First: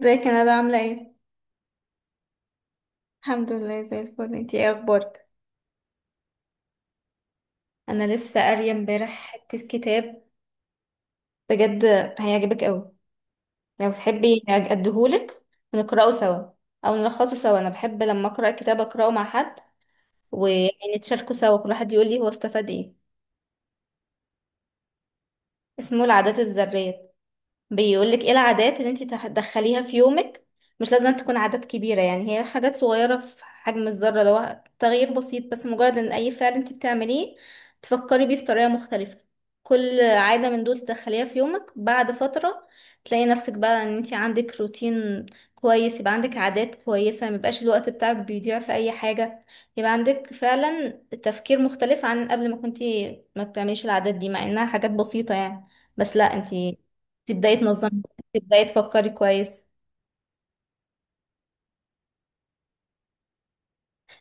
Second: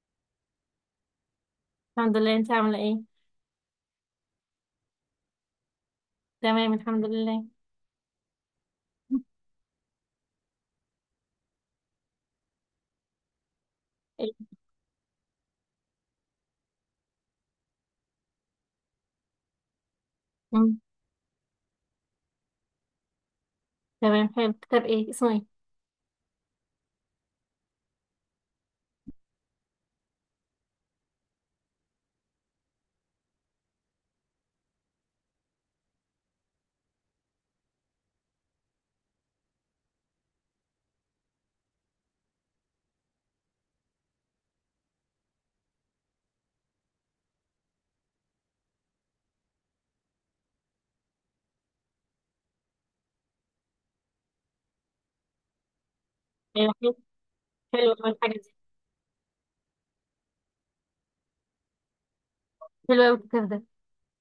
ازيك يا ندى عاملة ايه؟ الحمد لله. انت عاملة ايه؟ الحمد لله زي الفل، انتي ايه اخبارك؟ تمام الحمد لله. انا لسه قارية امبارح حتة كتاب. بجد، هيعجبك اوي. لو ايه؟ تحبي اديهولك ونقرأه سوا او نلخصه سوا. انا بحب لما اقرأ كتاب اقرأه مع حد مم. ونتشاركه سوا، كل واحد يقول لي هو استفاد ايه. تمام، حلو، كتاب ايه اسمه ايه؟ اسمه العادات الذرية. بيقولك ايه العادات اللي انتي تدخليها في يومك. مش لازم أن تكون عادات كبيرة، يعني هي حاجات صغيرة في حجم الذرة، اللي هو تغيير بسيط، بس مجرد ان اي فعل انتي بتعمليه تفكري بيه بطريقة مختلفة. كل عادة من دول تدخليها في يومك، بعد فترة تلاقي نفسك بقى ان انتي عندك روتين كويس. يبقى عندك عادات كويسة، ميبقاش الوقت بتاعك بيضيع في اي حاجة. يبقى عندك فعلا تفكير مختلف عن قبل ما كنتي ما بتعمليش العادات دي، مع انها حاجات بسيطة يعني. بس لا، ايوه انتي حلو. تبداي حلو تنظمي، أوي الحاجة دي. تبداي تفكري كويس. حلو أوي الكتاب ده.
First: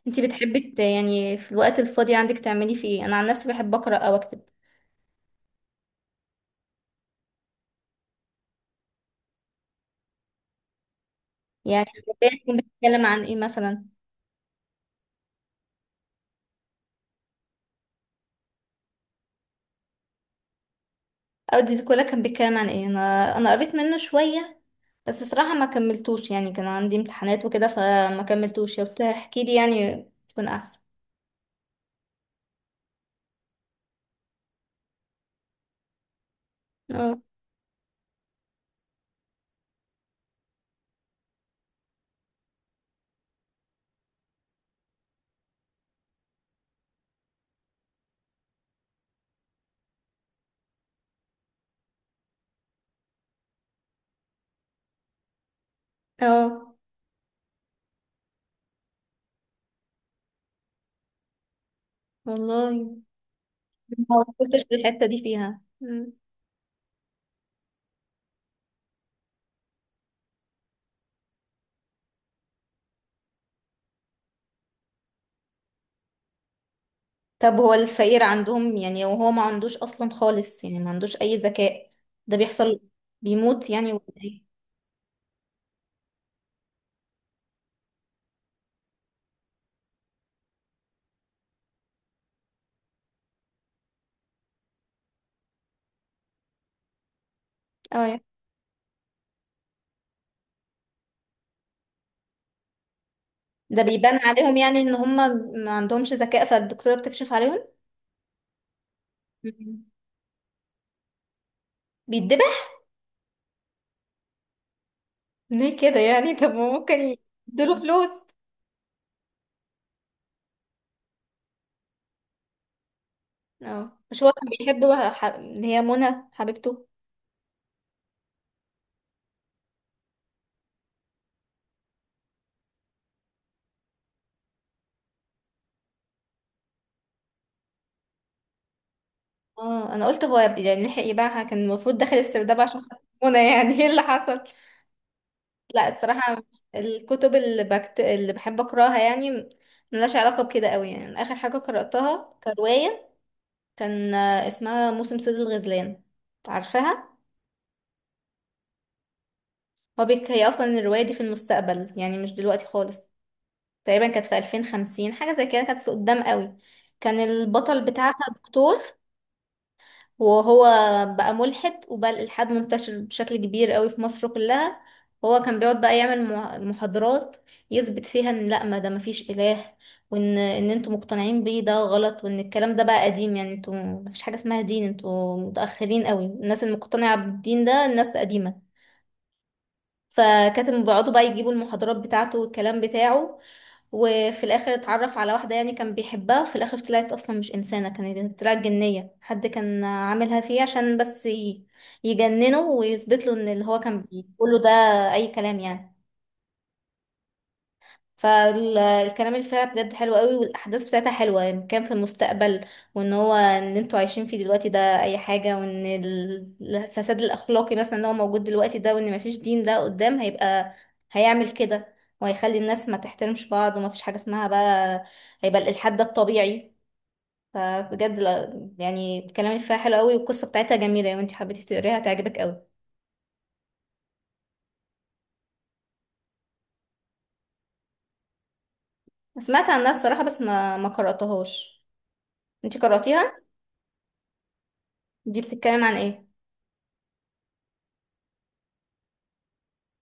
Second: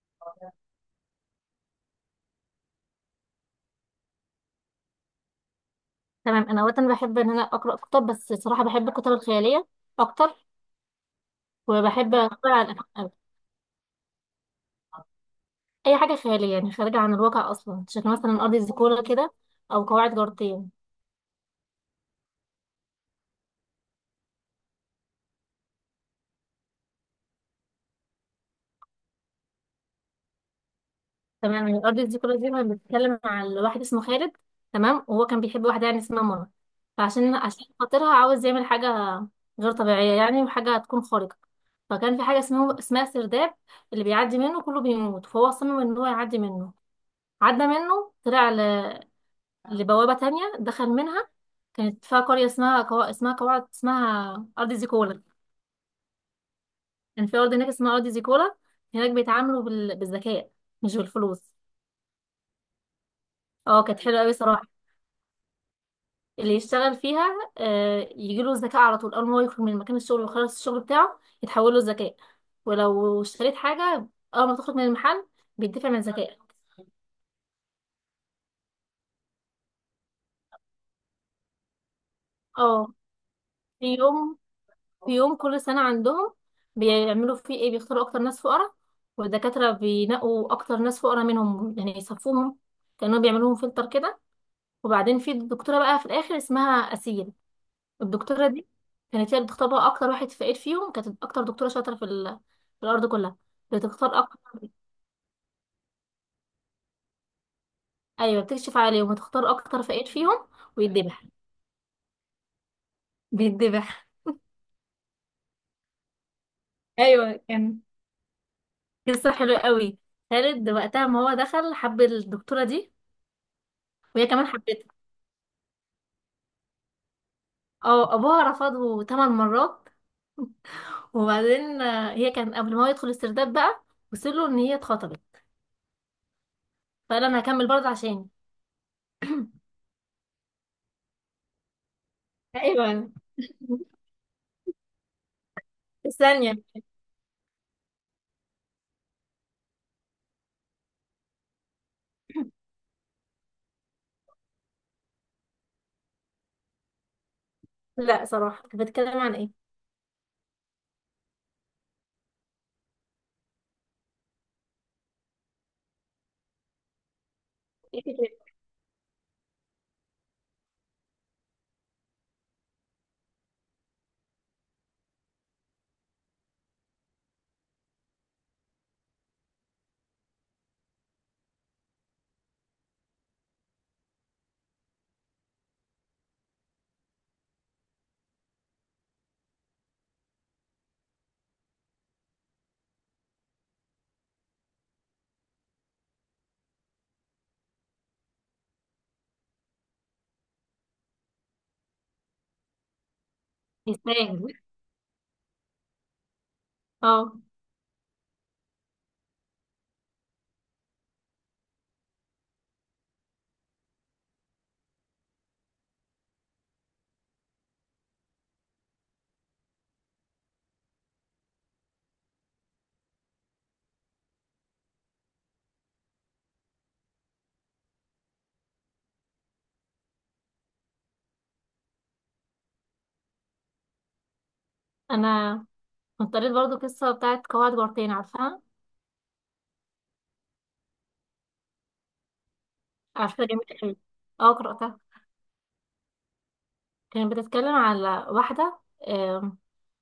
انتي بتحبي يعني في الوقت الفاضي عندك تعملي فيه ايه؟ انا عن نفسي بحب اقرا او اكتب. تمام، انا وقتا بحب ان انا اقرا كتب، بس صراحة بحب الكتب الخيالية اكتر. يعني وبحب البداية تكون اقرا بتتكلم عن عن ايه مثلا؟ اي حاجة خيالية، يعني خارجة عن الواقع اصلا، شكل مثلا ارض زيكولا كده، او قواعد جارتين. او دي كلها كان بيتكلم عن ايه؟ انا قريت منه شويه، بس صراحه ما كملتوش، يعني كان عندي امتحانات وكده فما كملتوش. لو تحكي لي يعني تكون احسن. تمام، يعني الارض دي كلها دي كانت بتتكلم على واحد اسمه خالد. تمام، وهو كان بيحب واحده يعني اسمها منى. اه، فعشان خاطرها عاوز يعمل حاجه غير طبيعيه، يعني وحاجه هتكون خارقه. فكان في حاجه اسمها سرداب، اللي بيعدي منه كله بيموت. فهو صمم ان هو يعدي منه. عدى منه طلع لبوابه تانية، دخل منها. كانت فيها قريه اسمها كو... اسمها قواعد اسمها ارض زيكولا. اه، كان في ارض هناك اسمها ارض زيكولا. هناك بيتعاملوا بالذكاء مش بالفلوس. والله اه كانت ما حلوه قوي وصلتش صراحه. للحته دي فيها. اللي يشتغل فيها يجيله الذكاء على طول. اول ما هو يخرج من مكان الشغل ويخلص الشغل بتاعه يتحول له الذكاء. ولو اشتريت حاجة، اول ما تخرج من المحل بيدفع من الذكاء. طب هو الفقير عندهم يعني وهو ما عندوش اصلا خالص، يعني ما عندوش اي ذكاء، ده بيحصل؟ اه. بيموت يعني في ولا يوم ايه؟ في يوم كل سنة عندهم بيعملوا فيه ايه؟ بيختاروا اكتر ناس فقراء، والدكاترة بينقوا اكتر ناس فقراء منهم، يعني يصفوهم كأنهم بيعملوهم فلتر كده. وبعدين في دكتورة بقى في الاخر اسمها أسيل. اه، الدكتوره دي كانت هي اللي بتختار بقى اكتر واحد فقير فيهم. كانت اكتر دكتوره شاطره في الارض كلها. ده بيبان بتختار اكتر. عليهم يعني ان هم ما عندهمش ذكاء فالدكتورة بتكشف عليهم؟ ايوه بتكشف عليهم وتختار مم. اكتر فقير فيهم. ويتذبح. بيتذبح؟ بيتذبح. ليه كده يعني؟ طب ما ممكن ايوه يديله كان فلوس. قصه حلوه قوي. خالد وقتها ما هو دخل حب الدكتوره دي. اه، مش وهي هو كمان كان حبتها. بيحب بقى اللي هي منى حبيبته؟ اه ابوها رفضه ثمان مرات. وبعدين هي كان قبل ما هو يدخل السرداب بقى وصل له ان هي اتخطبت. فقال انا هكمل برضه عشاني. اه، انا قلت هو يعني لحق يبيعها، كان المفروض داخل السرداب عشان خاطر ايوه. منى يعني. ايه اللي حصل؟ لا، الصراحة الثانيه. الكتب اللي بحب أقرأها يعني ملهاش علاقة بكده قوي. يعني آخر حاجة قرأتها كرواية كان اسمها موسم صيد الغزلان. عارفاها؟ لا صراحه كنت بتكلم عن هي أصلا الرواية دي في المستقبل، يعني مش دلوقتي خالص. تقريبا كانت في 2050، حاجة زي كده، كانت في قدام قوي. كان البطل ايه. بتاعها دكتور، وهو بقى ملحد وبقى الإلحاد منتشر بشكل كبير قوي في مصر كلها. هو كان بيقعد بقى يعمل محاضرات يثبت فيها ان لا، ما ده مفيش إله، وان ان انتوا مقتنعين بيه ده غلط، وان الكلام ده بقى قديم. يعني انتوا مفيش حاجة اسمها دين، انتوا متأخرين قوي، الناس المقتنعة بالدين ده الناس قديمة. فكانت بيقعدوا بقى يجيبوا المحاضرات بتاعته والكلام بتاعه. وفي الاخر اتعرف على واحده يعني كان بيحبها، في الاخر طلعت اصلا مش انسانه، كانت طلعت جنيه، حد كان عاملها فيه عشان بس يجننه ويثبت له ان اللي هو كان يستاهل. بيقوله ده اي كلام يعني. اه. فالكلام اللي فيها بجد حلو قوي، والاحداث بتاعتها حلوه. يعني كان في المستقبل، وان هو ان انتوا عايشين فيه دلوقتي ده اي حاجه، وان الفساد الاخلاقي مثلا اللي هو موجود دلوقتي ده، وان مفيش دين، ده قدام هيبقى هيعمل كده، وهيخلي الناس ما تحترمش بعض، ومفيش حاجه اسمها بقى، هيبقى الالحاد ده الطبيعي. فبجد يعني الكلام اللي فيها حلو قوي، والقصه بتاعتها جميله. لو انت حبيتي تقريها هتعجبك قوي. انا كنت قريت برضو قصه بتاعت قواعد جارتين، عارفاها؟ سمعت عنها الصراحه، بس ما قراتهاش. انت قراتيها؟ عارفاها جميله قوي. اه قراتها. دي بتتكلم عن ايه؟ كانت بتتكلم على واحده، آم،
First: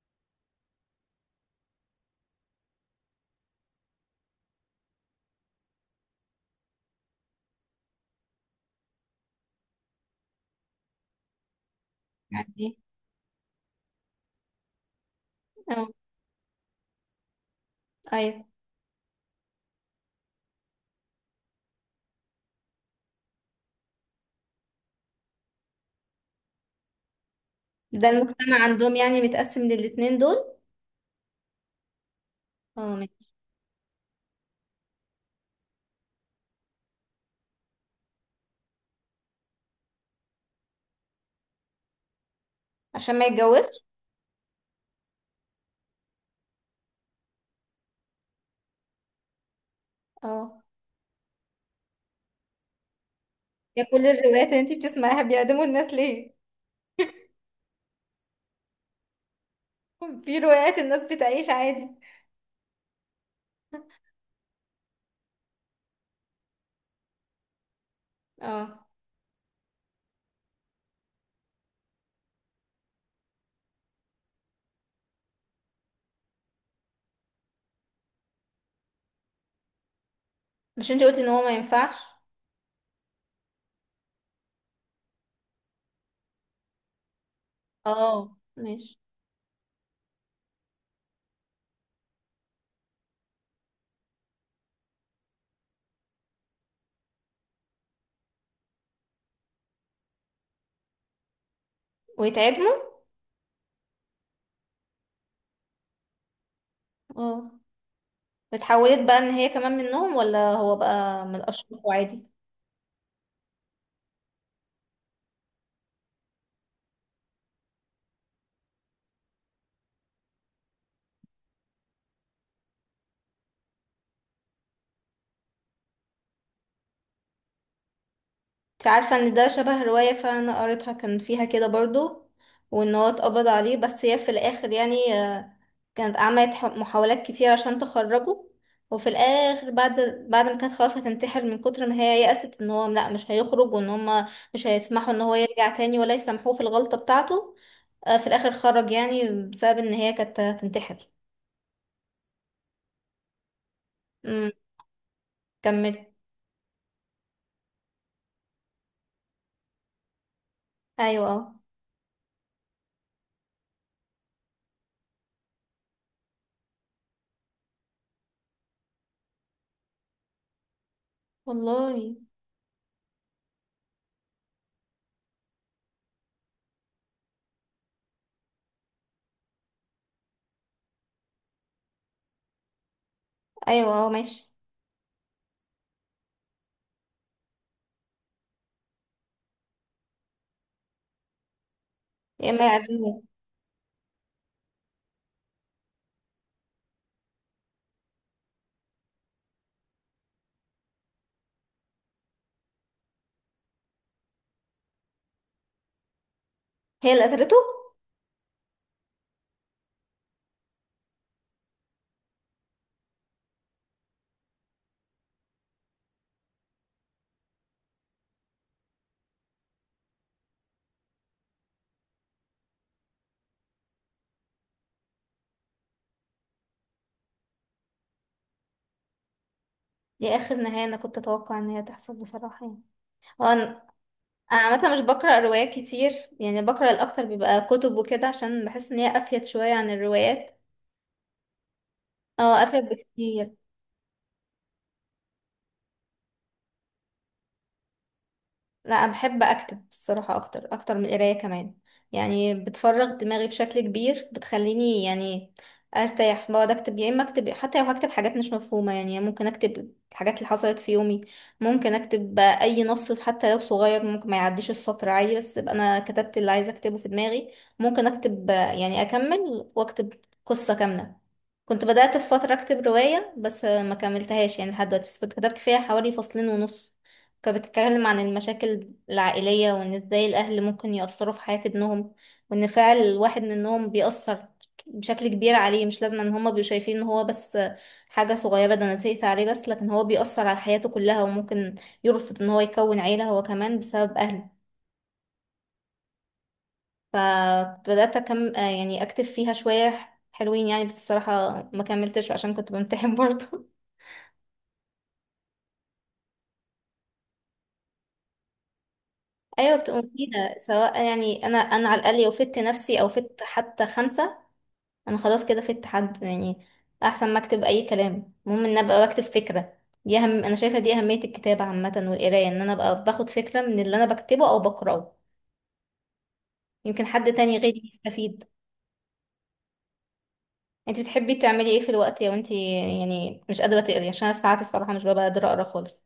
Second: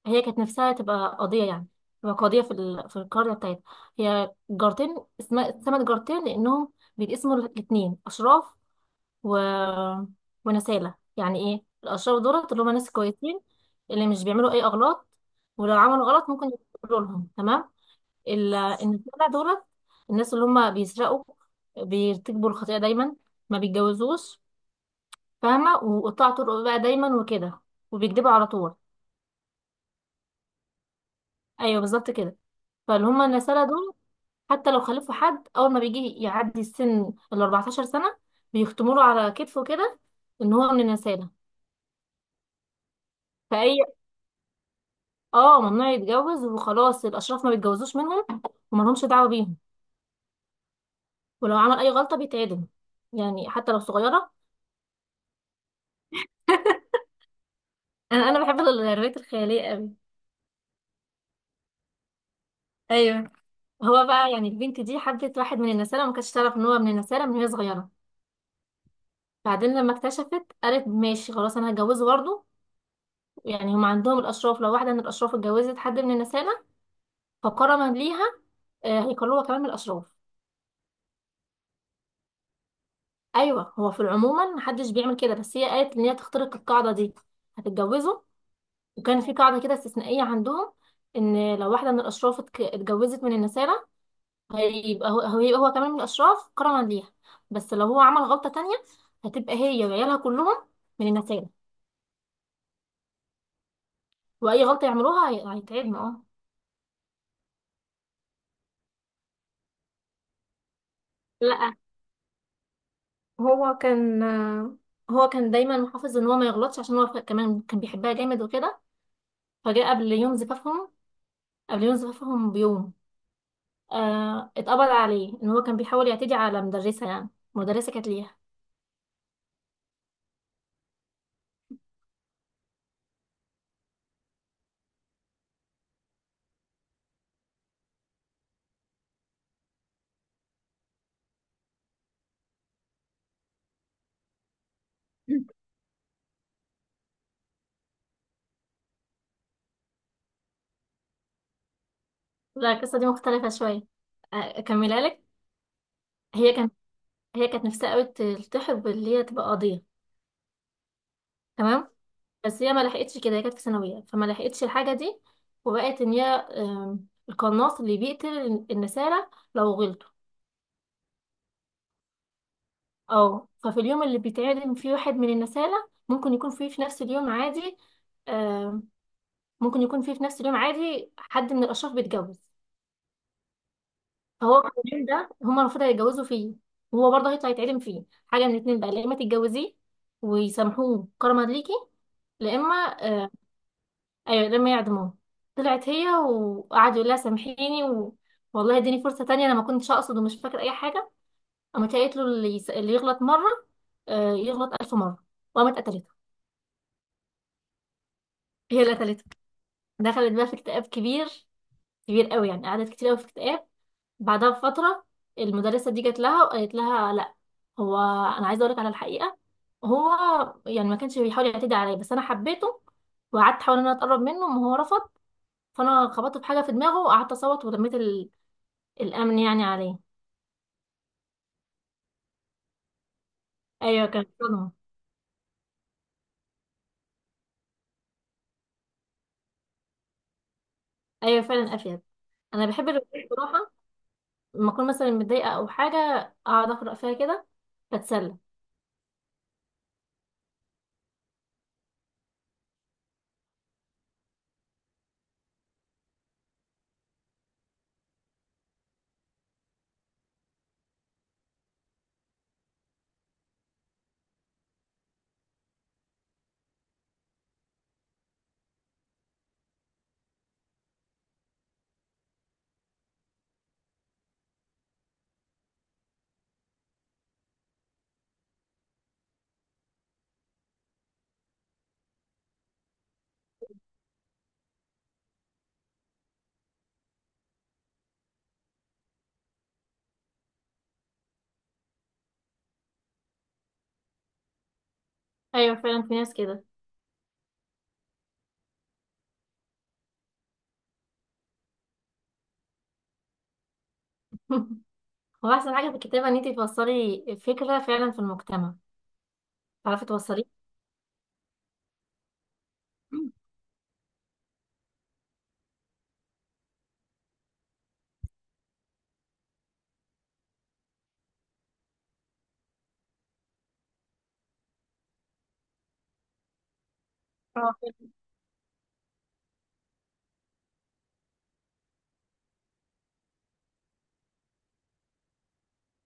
هي كانت نفسها تبقى قاضيه يعني، تبقى قاضيه في القريه بتاعتها. هي جارتين اسمها اتسمت جارتين لانهم بيتقسموا الاثنين اشراف و... ونسالة. يعني ايه الاشراف؟ دولت عن اللي هم ناس كويسين، اللي مش بيعملوا اي اغلاط، ولو ايه؟ عملوا غلط ممكن يقولوا لهم تمام. ايوه، إن الجدع دولت. الناس اللي هم بيسرقوا، بيرتكبوا الخطيئة دايما، ما بيتجوزوش، فاهمة، وقطاع طرق بقى دايما وكده، ده وبيكذبوا على المجتمع طول. عندهم يعني متقسم للاتنين دول؟ أيوه بالظبط كده. اه، فاللي هم ماشي. النسالة دول، حتى لو خلفوا حد أول ما بيجي يعدي السن ال 14 سنة بيختموا له على كتفه كده إن هو من النسالة. عشان ما فأي، يتجوزش؟ اه ممنوع يتجوز وخلاص. الأشراف ما بيتجوزوش منهم ومالهمش دعوة بيهم. اه. ولو عمل أي غلطة بيتعدم، يعني حتى لو يا كل صغيرة. الروايات اللي انتي بتسمعيها بيعدموا الناس ليه؟ انا بحب الروايات الخياليه قوي. في روايات الناس بتعيش عادي. ايوه. هو بقى يعني البنت دي حبت واحد من النسالة، ما كانتش تعرف ان هو من النسالة من وهي صغيره. اه، بعدين لما اكتشفت قالت ماشي خلاص انا هتجوزه برضه. يعني هم عندهم الاشراف لو واحده من الاشراف اتجوزت حد من النسالة فكرما ليها هيكلوها كمان من الاشراف. مش انتي قلتي ان هو ما ينفعش؟ ايوه هو في العموما محدش بيعمل كده بس هي قالت ان هي تخترق القاعده دي، هتتجوزه. اه، ماشي. وكان في قاعده كده استثنائيه عندهم ان لو واحده من الاشراف اتجوزت من النسالة هيبقى هيبقى هو كمان من الأشراف كرما ليها. بس لو هو عمل غلطة تانية هتبقى هي وعيالها كلهم من النتائج. ويتعدموا؟ وأي غلطة يعملوها هيتعبنا. اه. اه، اتحولت بقى ان هي كمان منهم، ولا هو بقى من لا، الاشخاص وعادي؟ هو كان هو كان دايما محافظ ان هو ما يغلطش عشان هو كمان كان بيحبها جامد وكده. فجاء قبل يوم زفافهم، قبل يوم زفافهم بيوم آه اتقبض عليه ان هو كان بيحاول يعتدي على مدرسة، يعني مدرسة كانت ليها. انت عارفة ان ده شبه رواية فعلا انا قريتها، كان فيها كده برضو. وان هو اتقبض عليه، بس هي في الاخر يعني. كانت عملت محاولات كتير عشان تخرجه، وفي الاخر بعد ما كانت خلاص هتنتحر من كتر ما هي يأست ان هو لا مش هيخرج، وان هما مش هيسمحوا ان هو يرجع تاني ولا يسامحوه في الغلطة بتاعته. في الاخر خرج يعني بسبب ان هي كانت هتنتحر. لا القصة دي مختلفة شوية. امم. أكملها لك. كملي. هي كانت هي كانت نفسها قوي تلتحق باللي هي تبقى قاضية. ايوه، اه، تمام بس هي ما لحقتش كده. هي كانت في ثانويه فما لحقتش الحاجه دي. وبقت ان هي القناص اللي بيقتل النسالة لو غلطوا. والله، اه. ففي اليوم اللي بيتعدم فيه واحد من النسالة ممكن يكون فيه في نفس اليوم عادي، آم، ممكن يكون فيه في نفس اليوم عادي حد من الأشراف بيتجوز. ايوه، اه، ماشي. فهو في اليوم ده هما المفروض هيتجوزوا فيه، وهو برضه هيطلع يتعدم فيه. حاجة من الاتنين بقى، يا إما تتجوزيه ويسامحوه كرما ليكي، يا لا اما يعدموه. إما، ايوه لما يعدموه. طلعت هي وقعدوا يقول لها سامحيني والله اديني فرصه تانية، انا ما كنتش اقصد ومش فاكر اي حاجه. قامت هي قالت له اللي يغلط مره آه يغلط الف مره. وقامت قتلته. هي اللي قتلته. هي اللي قتلته. دخلت بقى في اكتئاب كبير، كبير قوي يعني، قعدت كتير قوي في اكتئاب. بعدها بفتره المدرسه دي جت لها وقالت لها لا، هو انا عايزه اقولك على الحقيقه. هو يعني ما كانش بيحاول يعتدي عليا، بس انا حبيته وقعدت احاول ان انا اتقرب منه وهو رفض. فانا خبطت في حاجه في دماغه وقعدت اصوت ولميت الأمن يعني عليه. دي اخر نهاية انا كنت اتوقع ان هي تحصل بصراحة يعني. هو انا أيوة كان أنا صدمة. عامة مش بقرأ روايات كتير، يعني بقرأ الاكتر بيبقى كتب وكده عشان بحس ان هي افيد شوية عن الروايات. أيوة فعلا أفيد. اه، أنا افيد بحب الروايات بكتير. بصراحة، لما أكون مثلا متضايقة أو حاجة أقعد أقرأ فيها كده، بتسلى. لا، انا بحب اكتب الصراحه اكتر اكتر من القرايه كمان. يعني بتفرغ دماغي بشكل كبير، بتخليني يعني ارتاح. بقعد اكتب يا اما اكتب حتى لو هكتب حاجات مش مفهومه. يعني ممكن اكتب الحاجات اللي حصلت في يومي، ممكن اكتب بقى اي نص حتى لو صغير، ممكن ما يعديش السطر عادي، بس ابقى انا كتبت اللي عايزه اكتبه في دماغي. ممكن اكتب يعني اكمل واكتب قصه كامله. كنت بدأت في فترة أكتب رواية، بس ما كملتهاش يعني لحد دلوقتي، بس كنت كتبت فيها حوالي فصلين ونص. كانت بتتكلم عن المشاكل العائلية، وإن إزاي الأهل ممكن يأثروا في حياة ابنهم، وإن فعل الواحد منهم بيأثر بشكل كبير عليه. مش لازم إن هما بيبقوا شايفين إن هو بس حاجة صغيرة ده أنا زهقت عليه، بس لكن هو بيأثر على حياته كلها، وممكن يرفض إن هو يكون عيلة هو كمان بسبب أهله. أيوة فعلا في ناس كده. فكنت بدأت أكم آه يعني أكتب فيها شوية حلوين، يعني بس بصراحة ما كملتش عشان كنت بمتحن برضه. هو أحسن حاجة في الكتابة إن أنتي توصلي فكرة فعلا في المجتمع، أيوة، بتبقى تعرفي مفيدة توصليه. سواء. يعني أنا على الأقل لو فدت نفسي أو فدت حتى خمسة. انا خلاص كده في اتحاد يعني. احسن ما اكتب اي كلام، المهم ان ابقى بكتب فكره، دي اهم. انا شايفه دي اهميه الكتابه عامه والقرايه، ان انا ابقى باخد فكره من اللي انا بكتبه او بقراه، يمكن حد تاني اه غيري فعلا. يستفيد. انت بتحبي تعملي ايه في الوقت، لو انت يعني مش قادره تقري، عشان انا ساعات الصراحه مش ببقى قادره اقرا خالص.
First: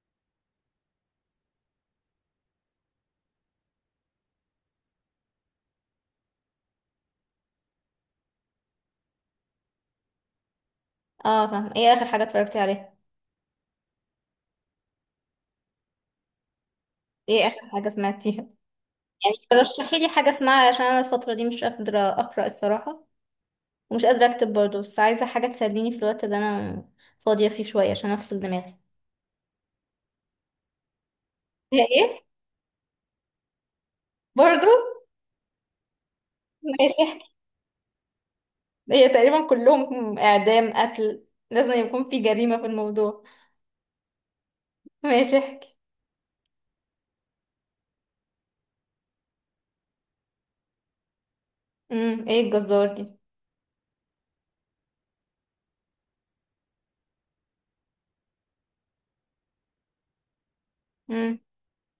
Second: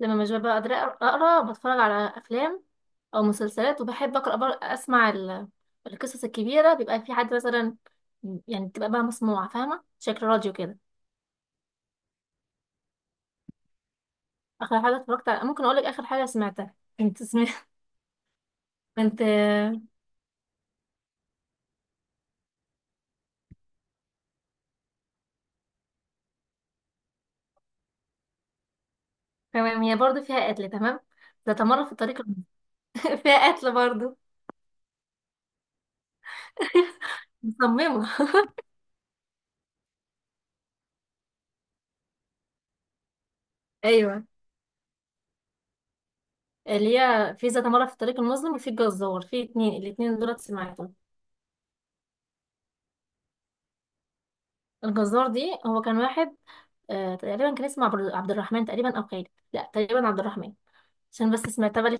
لما مش ببقى قادرة أقرأ بتفرج على أفلام أو مسلسلات، وبحب أقرأ أسمع القصص الكبيرة، بيبقى في حد مثلا، يعني بتبقى بقى مسموعة، فاهمة شكل راديو كده. اه، فاهم. ايه اخر حاجه اتفرجتي عليها؟ اخر حاجه اتفرجت على ممكن اقول لك اخر حاجه سمعتها، كنت ايه سمعت، اخر حاجه سمعتيها؟ كنت يعني رشحي لي حاجه اسمعها عشان انا الفتره دي مش قادره اقرا الصراحه، ومش قادره اكتب برضه، بس عايزه حاجه تسليني في الوقت اللي انا فاضيه فيه شويه عشان افصل دماغي. تمام هي برضه فيها قتل. تمام ده هي تمر في الطريق ايه؟ فيها قتل برضه. برضو. ماشي، احكي. مصممه. هي تقريبا كلهم اعدام قتل، لازم يكون في جريمة في الموضوع. ايوه ماشي، احكي. اللي هي في ذات مرة في الطريق المظلم وفي الجزار، في اتنين، الاتنين دولت سمعتهم. ايه الجزار دي؟ الجزار دي هو كان واحد، آه تقريبا كان اسمه عبد الرحمن تقريبا او خالد. لا تقريبا عبد الرحمن. عشان امم بس سمعتها بالي.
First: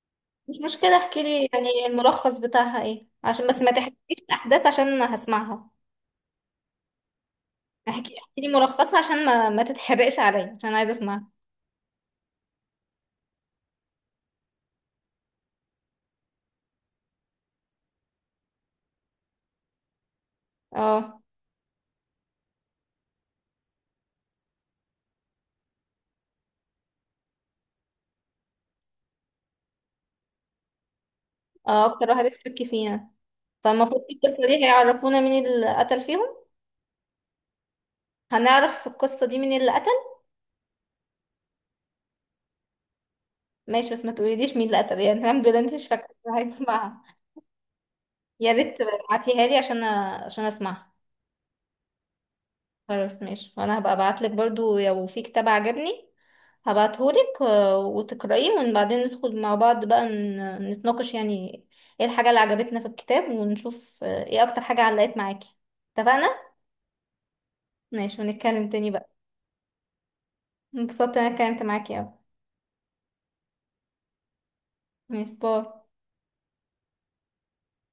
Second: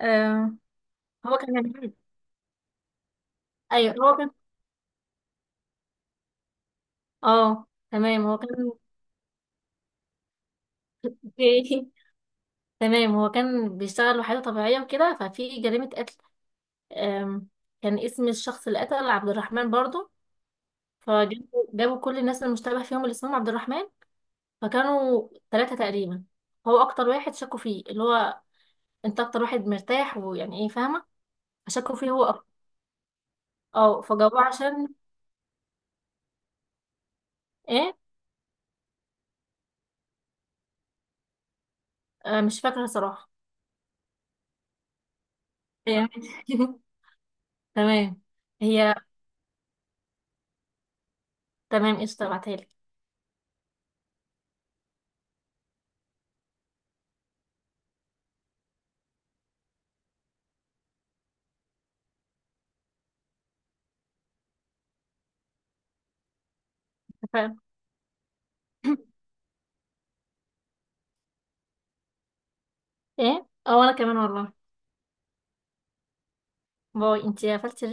آه مش مشكلة، احكي هو لي كان، يعني الملخص بتاعها ايه، عشان بس ما ايوه هو تحرقليش كان، الاحداث عشان هسمعها. اه احكي، تمام هو احكي لي كان. ملخصها عشان ما تتحرقش عليا، عشان عايزة اسمعها. اوكي. تمام هو كان بيشتغل وحيدة طبيعية وكده ففي جريمة قتل، أم، كان اسم الشخص اللي قتل عبد الرحمن برضه. اه، جابوا كل الناس المشتبه فيهم اللي اسمهم عبد الرحمن. فكانوا ثلاثة تقريبا. هو أكتر واحد شكوا فيه اللي هو أنت أكتر واحد مرتاح، ويعني إيه فاهمة. اه، فشكوا اكتر فيه هو واحد أكتر. اشتكي فيها؟ فالمفروض أه في فجابوه القصة دي عشان هيعرفونا مين اللي قتل فيهم. إيه. هنعرف في القصة دي مين اللي قتل. أه مش فاكرة صراحة. ماشي، بس ما تقوليليش مين اللي قتل يعني. الحمد لله انت مش فاكرة، يعني، عايزة اسمعها. تمام. يا ريت هي تبعتيها لي عشان اسمعها. تمام قشطة بعتهالك. خلاص، ماشي، وانا هبقى ابعتلك برضو لو في كتاب عجبني هبعتهولك. وتقرأيه، وبعدين ندخل مع بعض بقى نتناقش يعني ايه الحاجة اللي عجبتنا في الكتاب، ونشوف ايه اكتر حاجة علقت معاكي. اتفقنا؟ اتفقنا. ماشي، ونتكلم تاني بقى. انبسطت إن انا اتكلمت معاكي اوي. إيه. أه وأنا كمان والله. ماشي، باي. باي أنتي قفلتي.